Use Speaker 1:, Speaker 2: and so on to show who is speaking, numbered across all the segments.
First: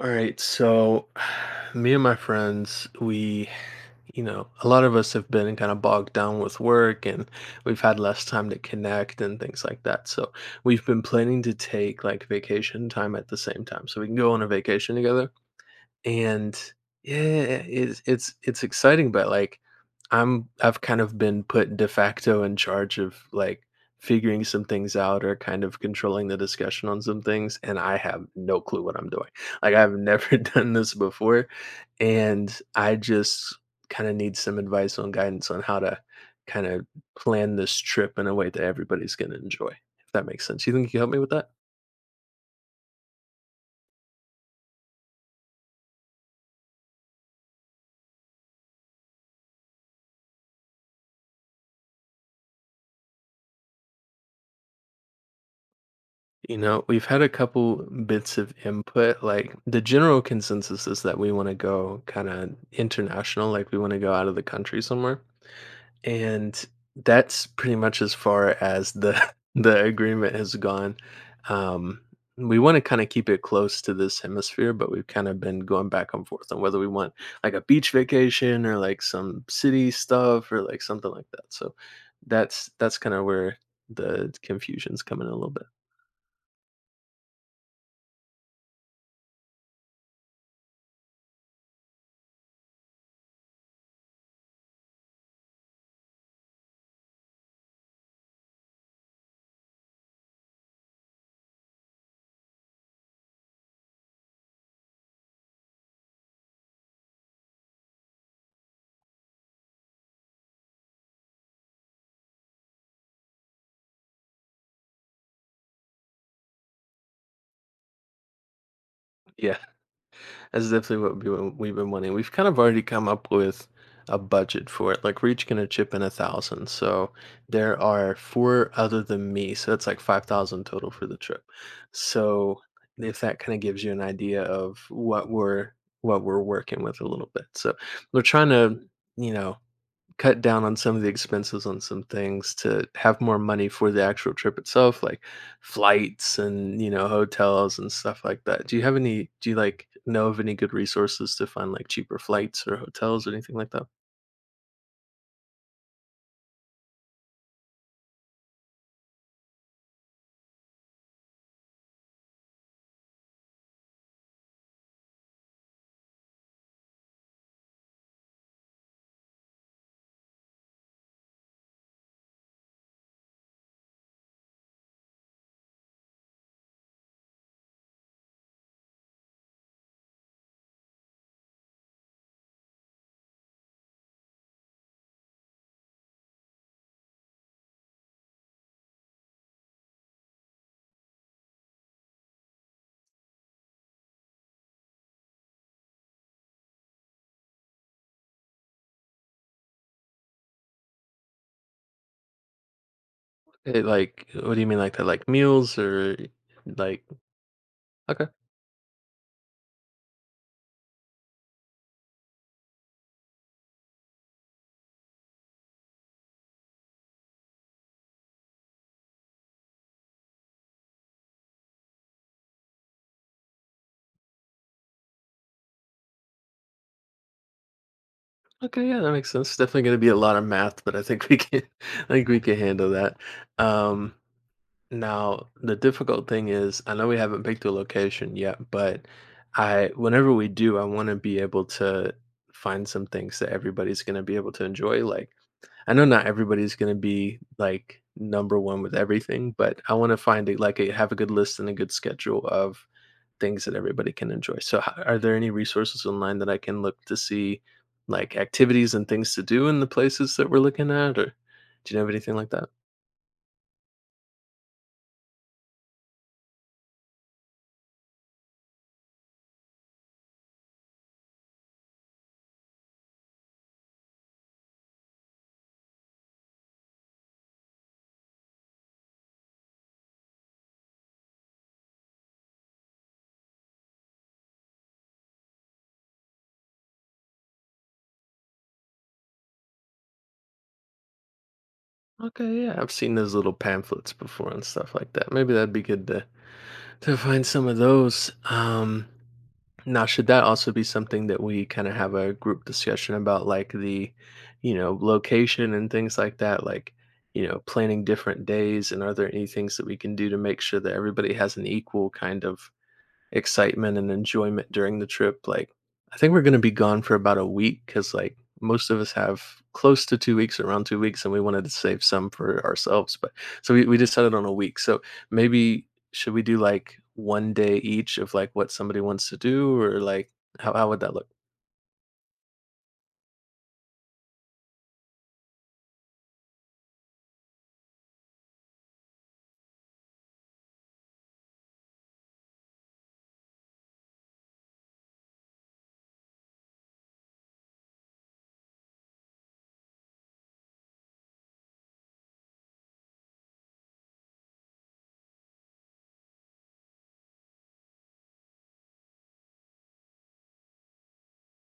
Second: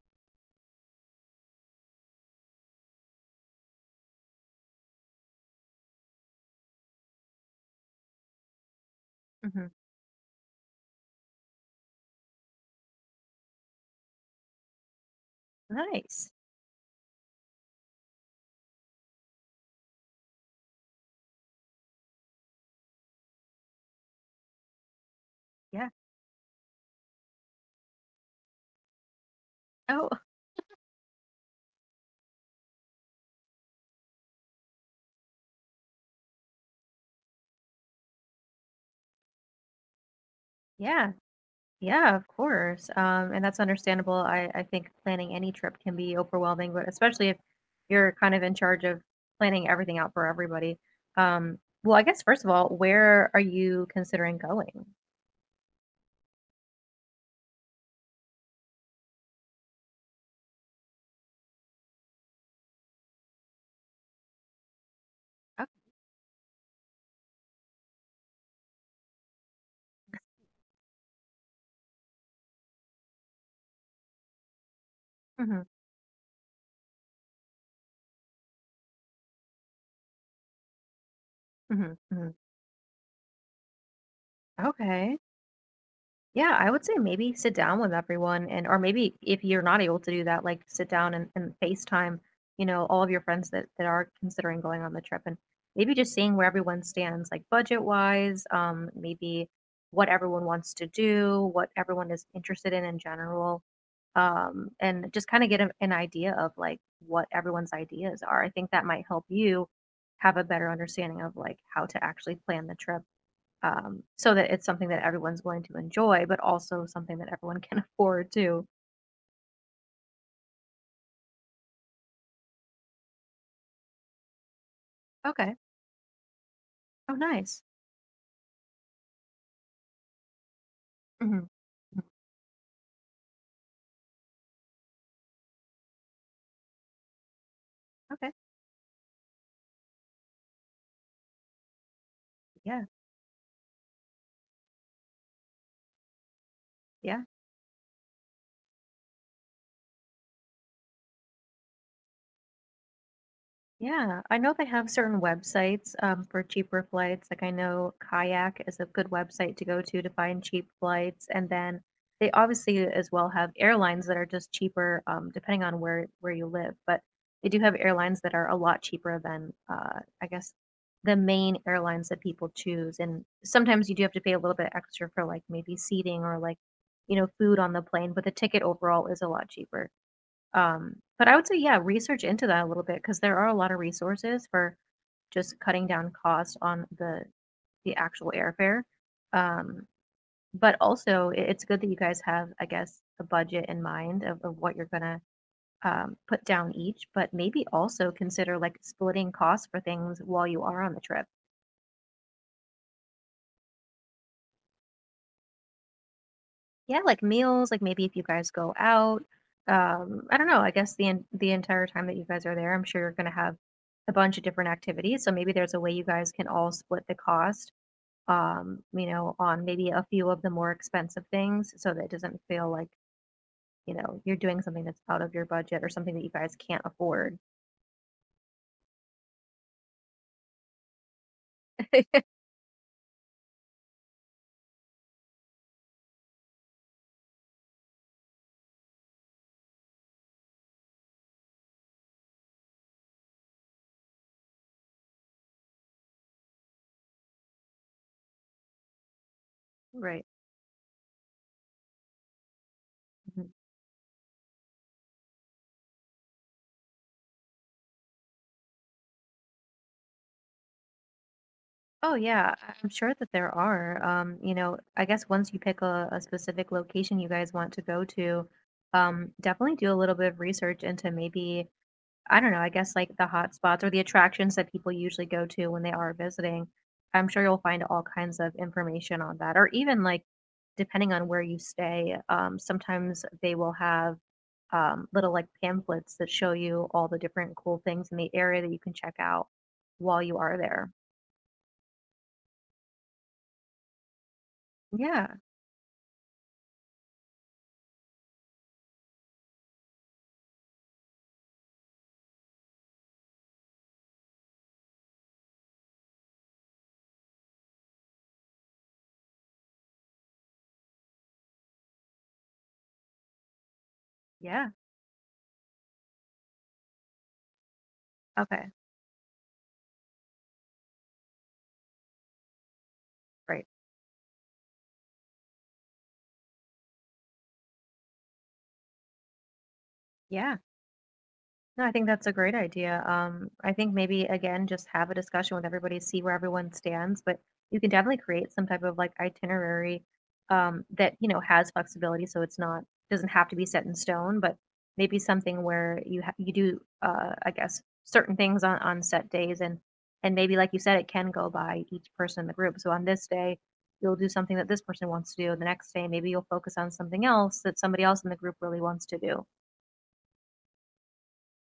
Speaker 1: All right, so me and my friends, we, a lot of us have been kind of bogged down with work and we've had less time to connect and things
Speaker 2: Mhm.
Speaker 1: like that. So we've been planning to take like vacation time at the same time so we can go on a vacation together.
Speaker 2: Nice.
Speaker 1: And, yeah, it's exciting, but, like, I've kind of been put de facto in charge of, like, figuring some things out or kind of
Speaker 2: Yeah.
Speaker 1: controlling the discussion on some things, and I have no clue what I'm doing. Like, I've
Speaker 2: Oh,
Speaker 1: never done this before, and I just kinda need some advice on guidance on how to kinda plan this trip in a way that everybody's gonna enjoy. If that makes sense. You think you can help
Speaker 2: yeah.
Speaker 1: me with that?
Speaker 2: Yeah, of course. And that's understandable. I think planning any trip can be overwhelming, but especially if you're kind of in charge of planning everything out for everybody. Well, I guess first of all, where are you considering going?
Speaker 1: You know, we've had a couple bits of input. Like the general consensus is that we want to go kind of international, like we want to go out of the country somewhere.
Speaker 2: Oh,
Speaker 1: And that's pretty much as far as the the agreement has gone. Um, we want to kind of keep it close to this hemisphere, but we've kind of been
Speaker 2: mhm,
Speaker 1: going back and forth on whether we want like a beach vacation or like some city stuff or like something like that. So
Speaker 2: mhm, mhm.
Speaker 1: that's kind of where the confusion's
Speaker 2: Okay.
Speaker 1: coming in a little bit.
Speaker 2: Yeah, I would say maybe sit down with everyone and or maybe if you're not able to do that, like sit down and FaceTime, you know, all of your friends that are considering going on the trip and maybe just seeing where everyone stands, like budget wise, maybe what everyone wants to do, what everyone is interested in general. And just kind of get an idea of like what everyone's ideas are. I think that might help you have a better understanding of like how to actually plan the trip so that it's something that everyone's going to enjoy, but also something that everyone can afford too.
Speaker 1: Yeah. That's definitely what we've been wanting. We've kind of already come up with a budget for it. Like we're each
Speaker 2: Okay.
Speaker 1: gonna chip in 1,000. So
Speaker 2: Oh, nice.
Speaker 1: there are four other than me. So that's like 5,000 total for the trip.
Speaker 2: Hmm.
Speaker 1: So if that kind of gives you an idea of what we're working with a little bit. So we're
Speaker 2: Okay.
Speaker 1: trying to, you know, cut down on some of the expenses on some things
Speaker 2: Yeah.
Speaker 1: to have more money for the actual trip itself, like flights and, you know,
Speaker 2: Yeah.
Speaker 1: hotels and stuff like that. Do you, like, know of any good resources to find, like, cheaper flights or hotels or anything like that?
Speaker 2: Yeah, I know they have certain websites for cheaper flights. Like I know Kayak is a good website to go to find cheap flights, and then they obviously as well have airlines that are just cheaper, depending on where you live. But they do have airlines that are a lot cheaper than, I guess, the main airlines that people choose. And sometimes you do have to pay a little bit extra for like maybe seating or like, you know, food on the plane, but the ticket overall is a lot cheaper. But I would say, yeah, research into that a little bit because there are a lot of resources for just cutting down costs on the actual airfare. Um, but also, it's good that you guys have, I guess, a budget in mind of what you're gonna put down each. But maybe also consider like splitting costs for things while you are on the trip.
Speaker 1: Like, what do you mean like that? Like meals or
Speaker 2: Yeah,
Speaker 1: like.
Speaker 2: like meals, like maybe if you
Speaker 1: Okay.
Speaker 2: guys go out. I don't know, I guess the en the entire time that you guys are there, I'm sure you're gonna have a bunch of different activities, so maybe there's a way you guys can all split the cost, you know, on maybe a few of the more expensive things so that it doesn't feel like, you know, you're doing something that's out of your budget or something that you guys can't afford.
Speaker 1: Okay, yeah, that makes sense. Definitely gonna be a lot of math, but I think we can I think we can handle that. Um Now, the difficult thing is, I know we haven't picked a location yet, but whenever we do, I want to be able to find some things that everybody's going to be able to enjoy. Like, I know not everybody's going to be like number one with everything, but I want to
Speaker 2: Right.
Speaker 1: find it like a, have a good list and a good schedule of
Speaker 2: Mhm.
Speaker 1: things that everybody can enjoy. So, are there any resources online that I can look to see, like activities and things to do in the places that we're looking at, or do you have
Speaker 2: Oh
Speaker 1: anything like
Speaker 2: yeah,
Speaker 1: that?
Speaker 2: I'm sure that there are. You know, I guess once you pick a specific location you guys want to go to, definitely do a little bit of research into maybe, I don't know, I guess like the hot spots or the attractions that people usually go to when they are visiting. I'm sure you'll find all kinds of information on that, or even like depending on where you stay, sometimes they will have little like pamphlets that show you all the different cool things in the area that you can check out while you are there.
Speaker 1: Okay, yeah, I've seen those little pamphlets before and stuff like
Speaker 2: Yeah,
Speaker 1: that. Maybe that'd be good to find some of those. Now, should that also be something that we kind of have a group discussion about, like the, location and things like that, like, planning different days? And are there any things that we can do to make sure that everybody has an equal kind of excitement and
Speaker 2: yeah.
Speaker 1: enjoyment during the trip. Like, I think we're going to be gone for about a week because, like,
Speaker 2: Okay,
Speaker 1: most of us have close to 2 weeks, around 2 weeks, and we wanted to save some for ourselves. But
Speaker 2: great.
Speaker 1: so we decided on a week. So maybe should we do like one day each of like what somebody wants to do, or like
Speaker 2: Yeah.
Speaker 1: how would that look?
Speaker 2: No, I think that's a great idea. I think maybe again, just have a discussion with everybody, see where everyone stands, but you can definitely create some type of like itinerary that, you know, has flexibility. So it's not, doesn't have to be set in stone, but maybe something where you you do, I guess, certain things on set days and maybe like you said, it can go by each person in the group. So on this day, you'll do something that this person wants to do. The next day, maybe you'll focus on something else that somebody else in the group really wants to do.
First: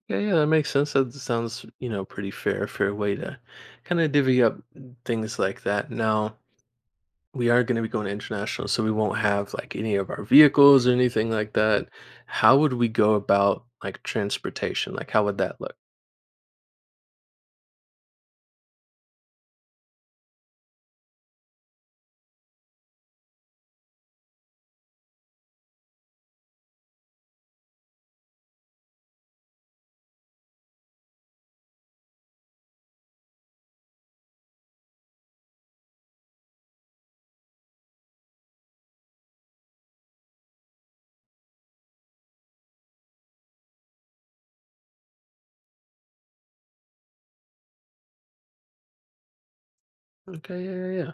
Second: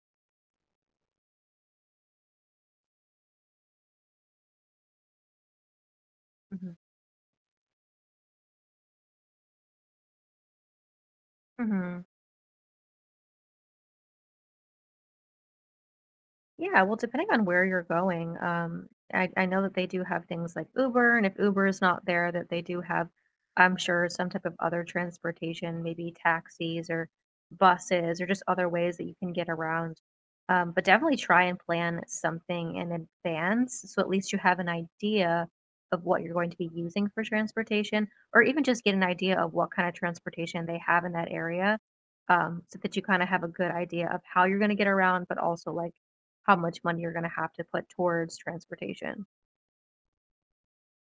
Speaker 1: Yeah, yeah, that makes sense. That sounds, pretty fair way to kind of divvy up things like that. Now,
Speaker 2: Mhm.
Speaker 1: we are going to be going international, so we won't have like any of our vehicles or anything like that.
Speaker 2: Mhm.
Speaker 1: How would we go about like transportation? Like, how would that look?
Speaker 2: Yeah, well, depending on where you're going, I know that they do have things like Uber, and if Uber is not there, that they do have, I'm sure, some type of other transportation, maybe taxis or buses or just other ways that you can get around. But definitely try and plan something in advance so at least you have an idea of what you're going to be using for transportation, or even just get an idea of what kind of transportation they have in that area, so that you kind of have a good idea of how you're going to get around, but also like how much money you're gonna have to put towards transportation.
Speaker 1: Okay, yeah, yeah.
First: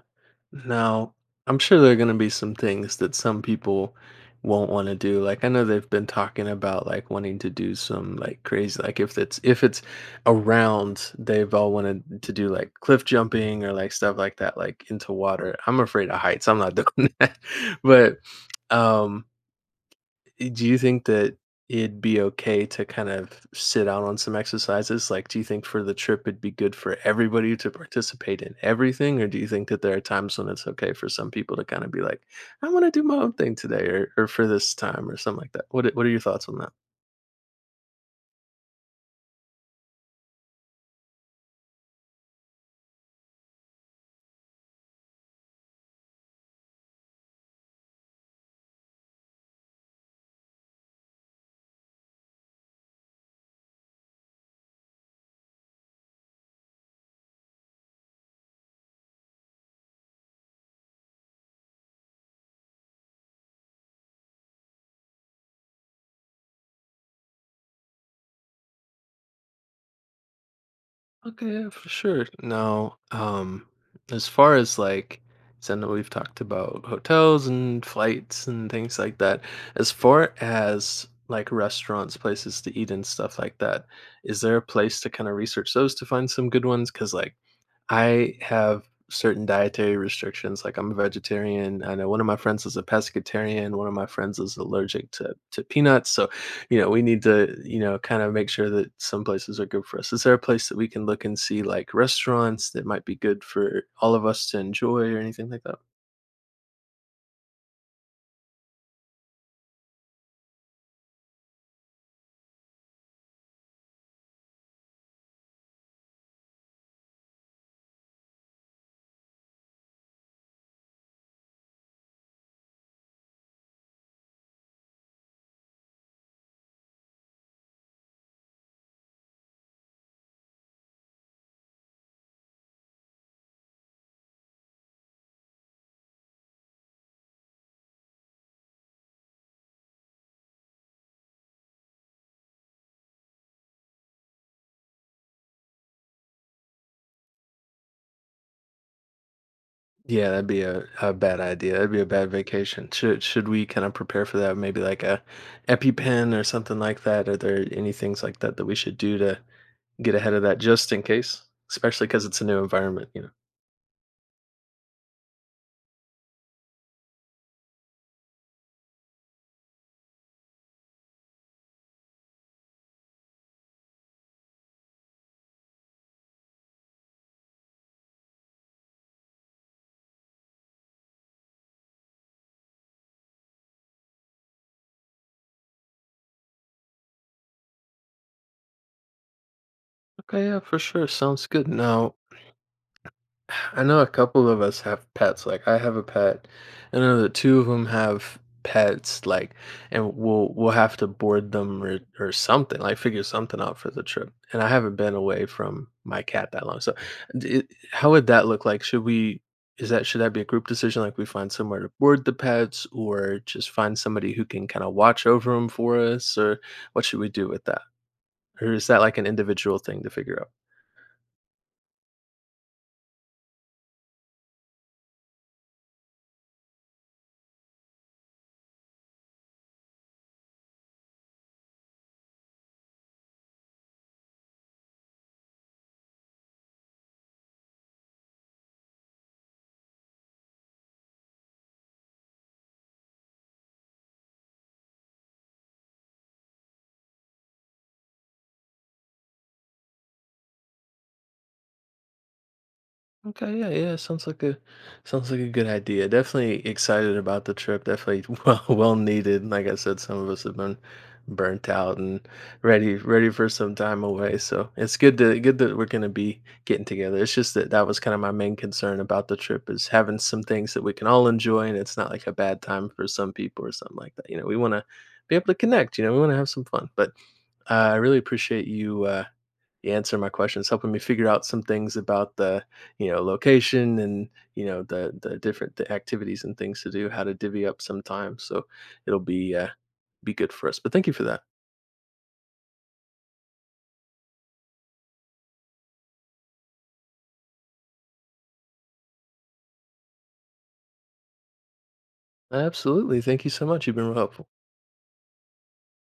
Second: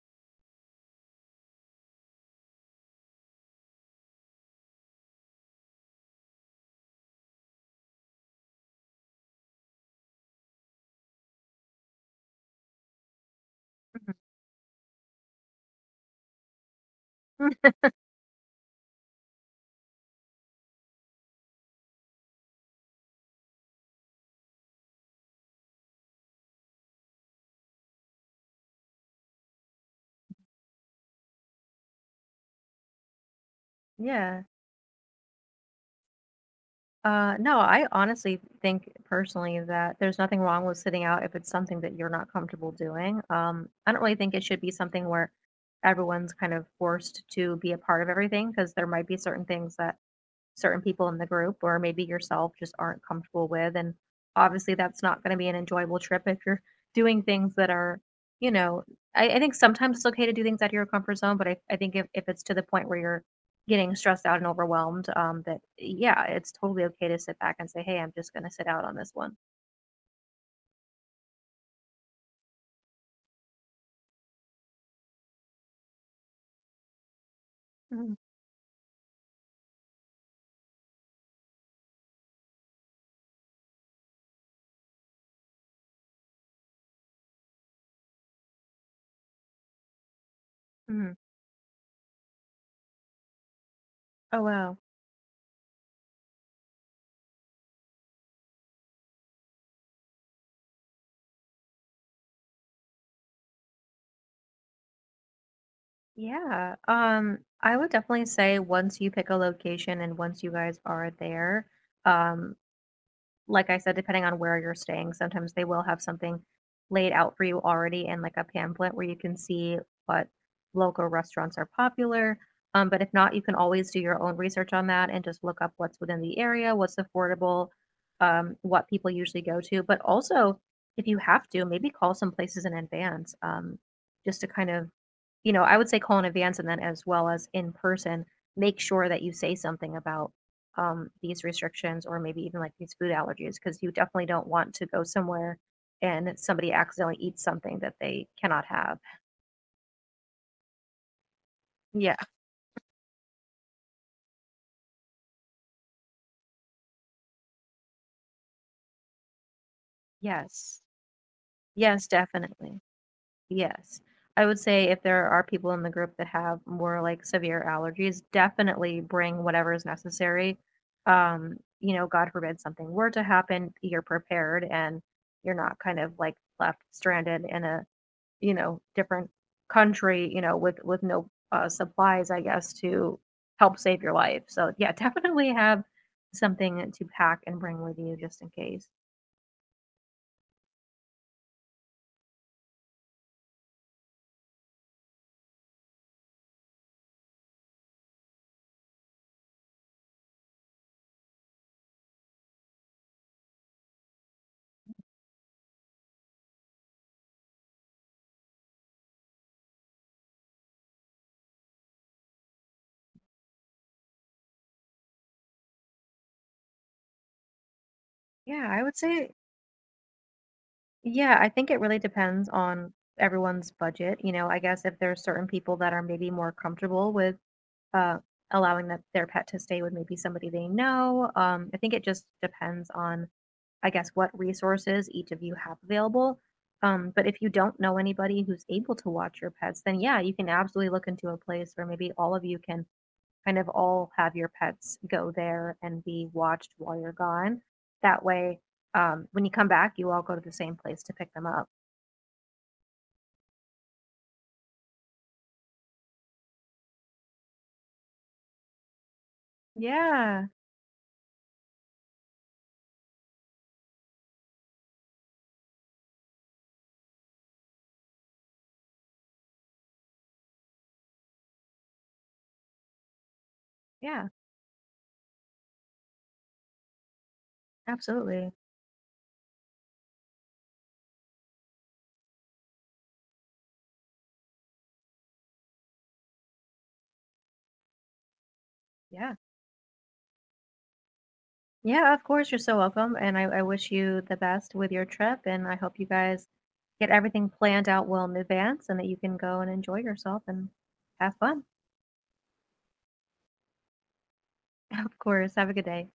Speaker 1: Yeah. Now, I'm sure there are going to be some things that some people won't want to do. Like, I know they've been talking about like wanting to do some like crazy, like if it's around, they've all wanted to do like cliff jumping or like stuff like that, like into water. I'm afraid of heights. I'm not doing that,
Speaker 2: Mhm.
Speaker 1: but um Do you think that it'd be okay to kind of sit out on some exercises? Like, do you think for the trip it'd be good for everybody to participate in everything? Or do you think that there are times when it's okay for some people to kind of be like, I want to do my own thing today or
Speaker 2: Yeah.
Speaker 1: for this time or something like that? What are your thoughts on that?
Speaker 2: No, I honestly think personally that there's nothing wrong with sitting out if it's something that you're not comfortable doing. I don't really think it should be something where everyone's kind of forced to be a part of everything because there might be certain things that certain people in the group or maybe yourself just aren't comfortable with. And obviously, that's not going to be an enjoyable trip if you're doing things that are, you know, I think sometimes it's okay to do things out of your comfort zone, but I think if it's to the point where you're getting stressed out and overwhelmed, that yeah, it's totally okay to sit back and say, hey, I'm just going to sit out on this one.
Speaker 1: Okay, yeah, for sure. Now, as far as like, so I know we've talked about hotels and flights and things like that. As far as like restaurants, places to eat and stuff like that, is there a place to kind of research those to find some good ones? Because like I have certain dietary restrictions. Like I'm a
Speaker 2: Mm-hmm.
Speaker 1: vegetarian. I know one of my friends is a pescatarian. One of my friends
Speaker 2: Oh,
Speaker 1: is
Speaker 2: wow.
Speaker 1: allergic to peanuts. So, we need to, kind of make sure that some places are good for us. Is there a place that we can look and see like restaurants that might be good for all of us to enjoy or anything like that?
Speaker 2: Yeah. I would definitely say once you pick a location and once you guys are there, um, like I said, depending on where you're staying, sometimes they will have something laid out for you already in like a pamphlet where you can see what local restaurants are popular. But if not, you can always do your own research on that and just look up what's within the area, what's affordable, what people usually go to. But also, if you have to, maybe call some places in advance just to kind of you know, I would say call in advance and then as well as in person, make sure that you say something about these restrictions or maybe even like these food allergies because you definitely don't want to go somewhere and somebody accidentally eats something that they cannot have.
Speaker 1: Yeah, that'd be a bad idea. That'd be a
Speaker 2: Yeah.
Speaker 1: bad vacation. Should we kind of prepare for that? Maybe like a EpiPen or something like that. Are there any things like that that we should do to get ahead of that
Speaker 2: Yes.
Speaker 1: just in case,
Speaker 2: Yes,
Speaker 1: especially because it's a new
Speaker 2: definitely.
Speaker 1: environment, you know.
Speaker 2: Yes. I would say if there are people in the group that have more like severe allergies, definitely bring whatever is necessary. You know, God forbid something were to happen, you're prepared and you're not kind of like left stranded in a, you know, different country, you know, with no supplies, I guess, to help save your life. So yeah, definitely have something to pack and bring with you just in case.
Speaker 1: Okay, yeah, for sure. Sounds good. Now, I know a couple of us have pets. Like I have a pet, I know that two of them have pets. Like, and we'll have to board them or something. Like figure something out for the trip. And I haven't been away from my cat that long. So, how would that look like? Should we? Is that should that be a group decision? Like we find somewhere to board the pets, or just find somebody who can kind of watch over them for us, or what should we do with that?
Speaker 2: Yeah,
Speaker 1: Or
Speaker 2: I
Speaker 1: is
Speaker 2: would
Speaker 1: that like an
Speaker 2: say
Speaker 1: individual thing to figure out?
Speaker 2: Yeah, I think it really depends on everyone's budget. You know, I guess if there's certain people that are maybe more comfortable with uh, allowing that their pet to stay with maybe somebody they know. I think it just depends on, I guess, what resources each of you have available. But if you don't know anybody who's able to watch your pets, then yeah, you can absolutely look into a place where maybe all of you can kind of all have your pets go there and be watched while you're gone. That way, when you come back, you all go to the same place to pick them up.
Speaker 1: Okay, yeah, yeah. Sounds like a good idea. Definitely excited about the trip. Definitely well needed. Like I said, some of us
Speaker 2: Yeah,
Speaker 1: have been burnt out and ready for some time away. So it's good that we're gonna be getting together. It's just that that was kind of my main concern about the trip is having some things that we can all enjoy and it's not like a bad time for some people or something like
Speaker 2: yeah,
Speaker 1: that. You know, we want to be able to connect. You know, we want to have some fun. But I really
Speaker 2: absolutely.
Speaker 1: appreciate you. You answer my questions, helping me figure out some things about the, location and, the activities and things to do, how to divvy up some time. So it'll
Speaker 2: Yeah.
Speaker 1: be good for us. But thank you for that.
Speaker 2: Yeah, of course, you're so welcome, and I wish you the best with your trip, and I hope you guys get everything planned out well in advance and that you can go and enjoy yourself and have fun.
Speaker 1: Absolutely. Thank you so much. You've been real helpful.
Speaker 2: Of course, have a good day.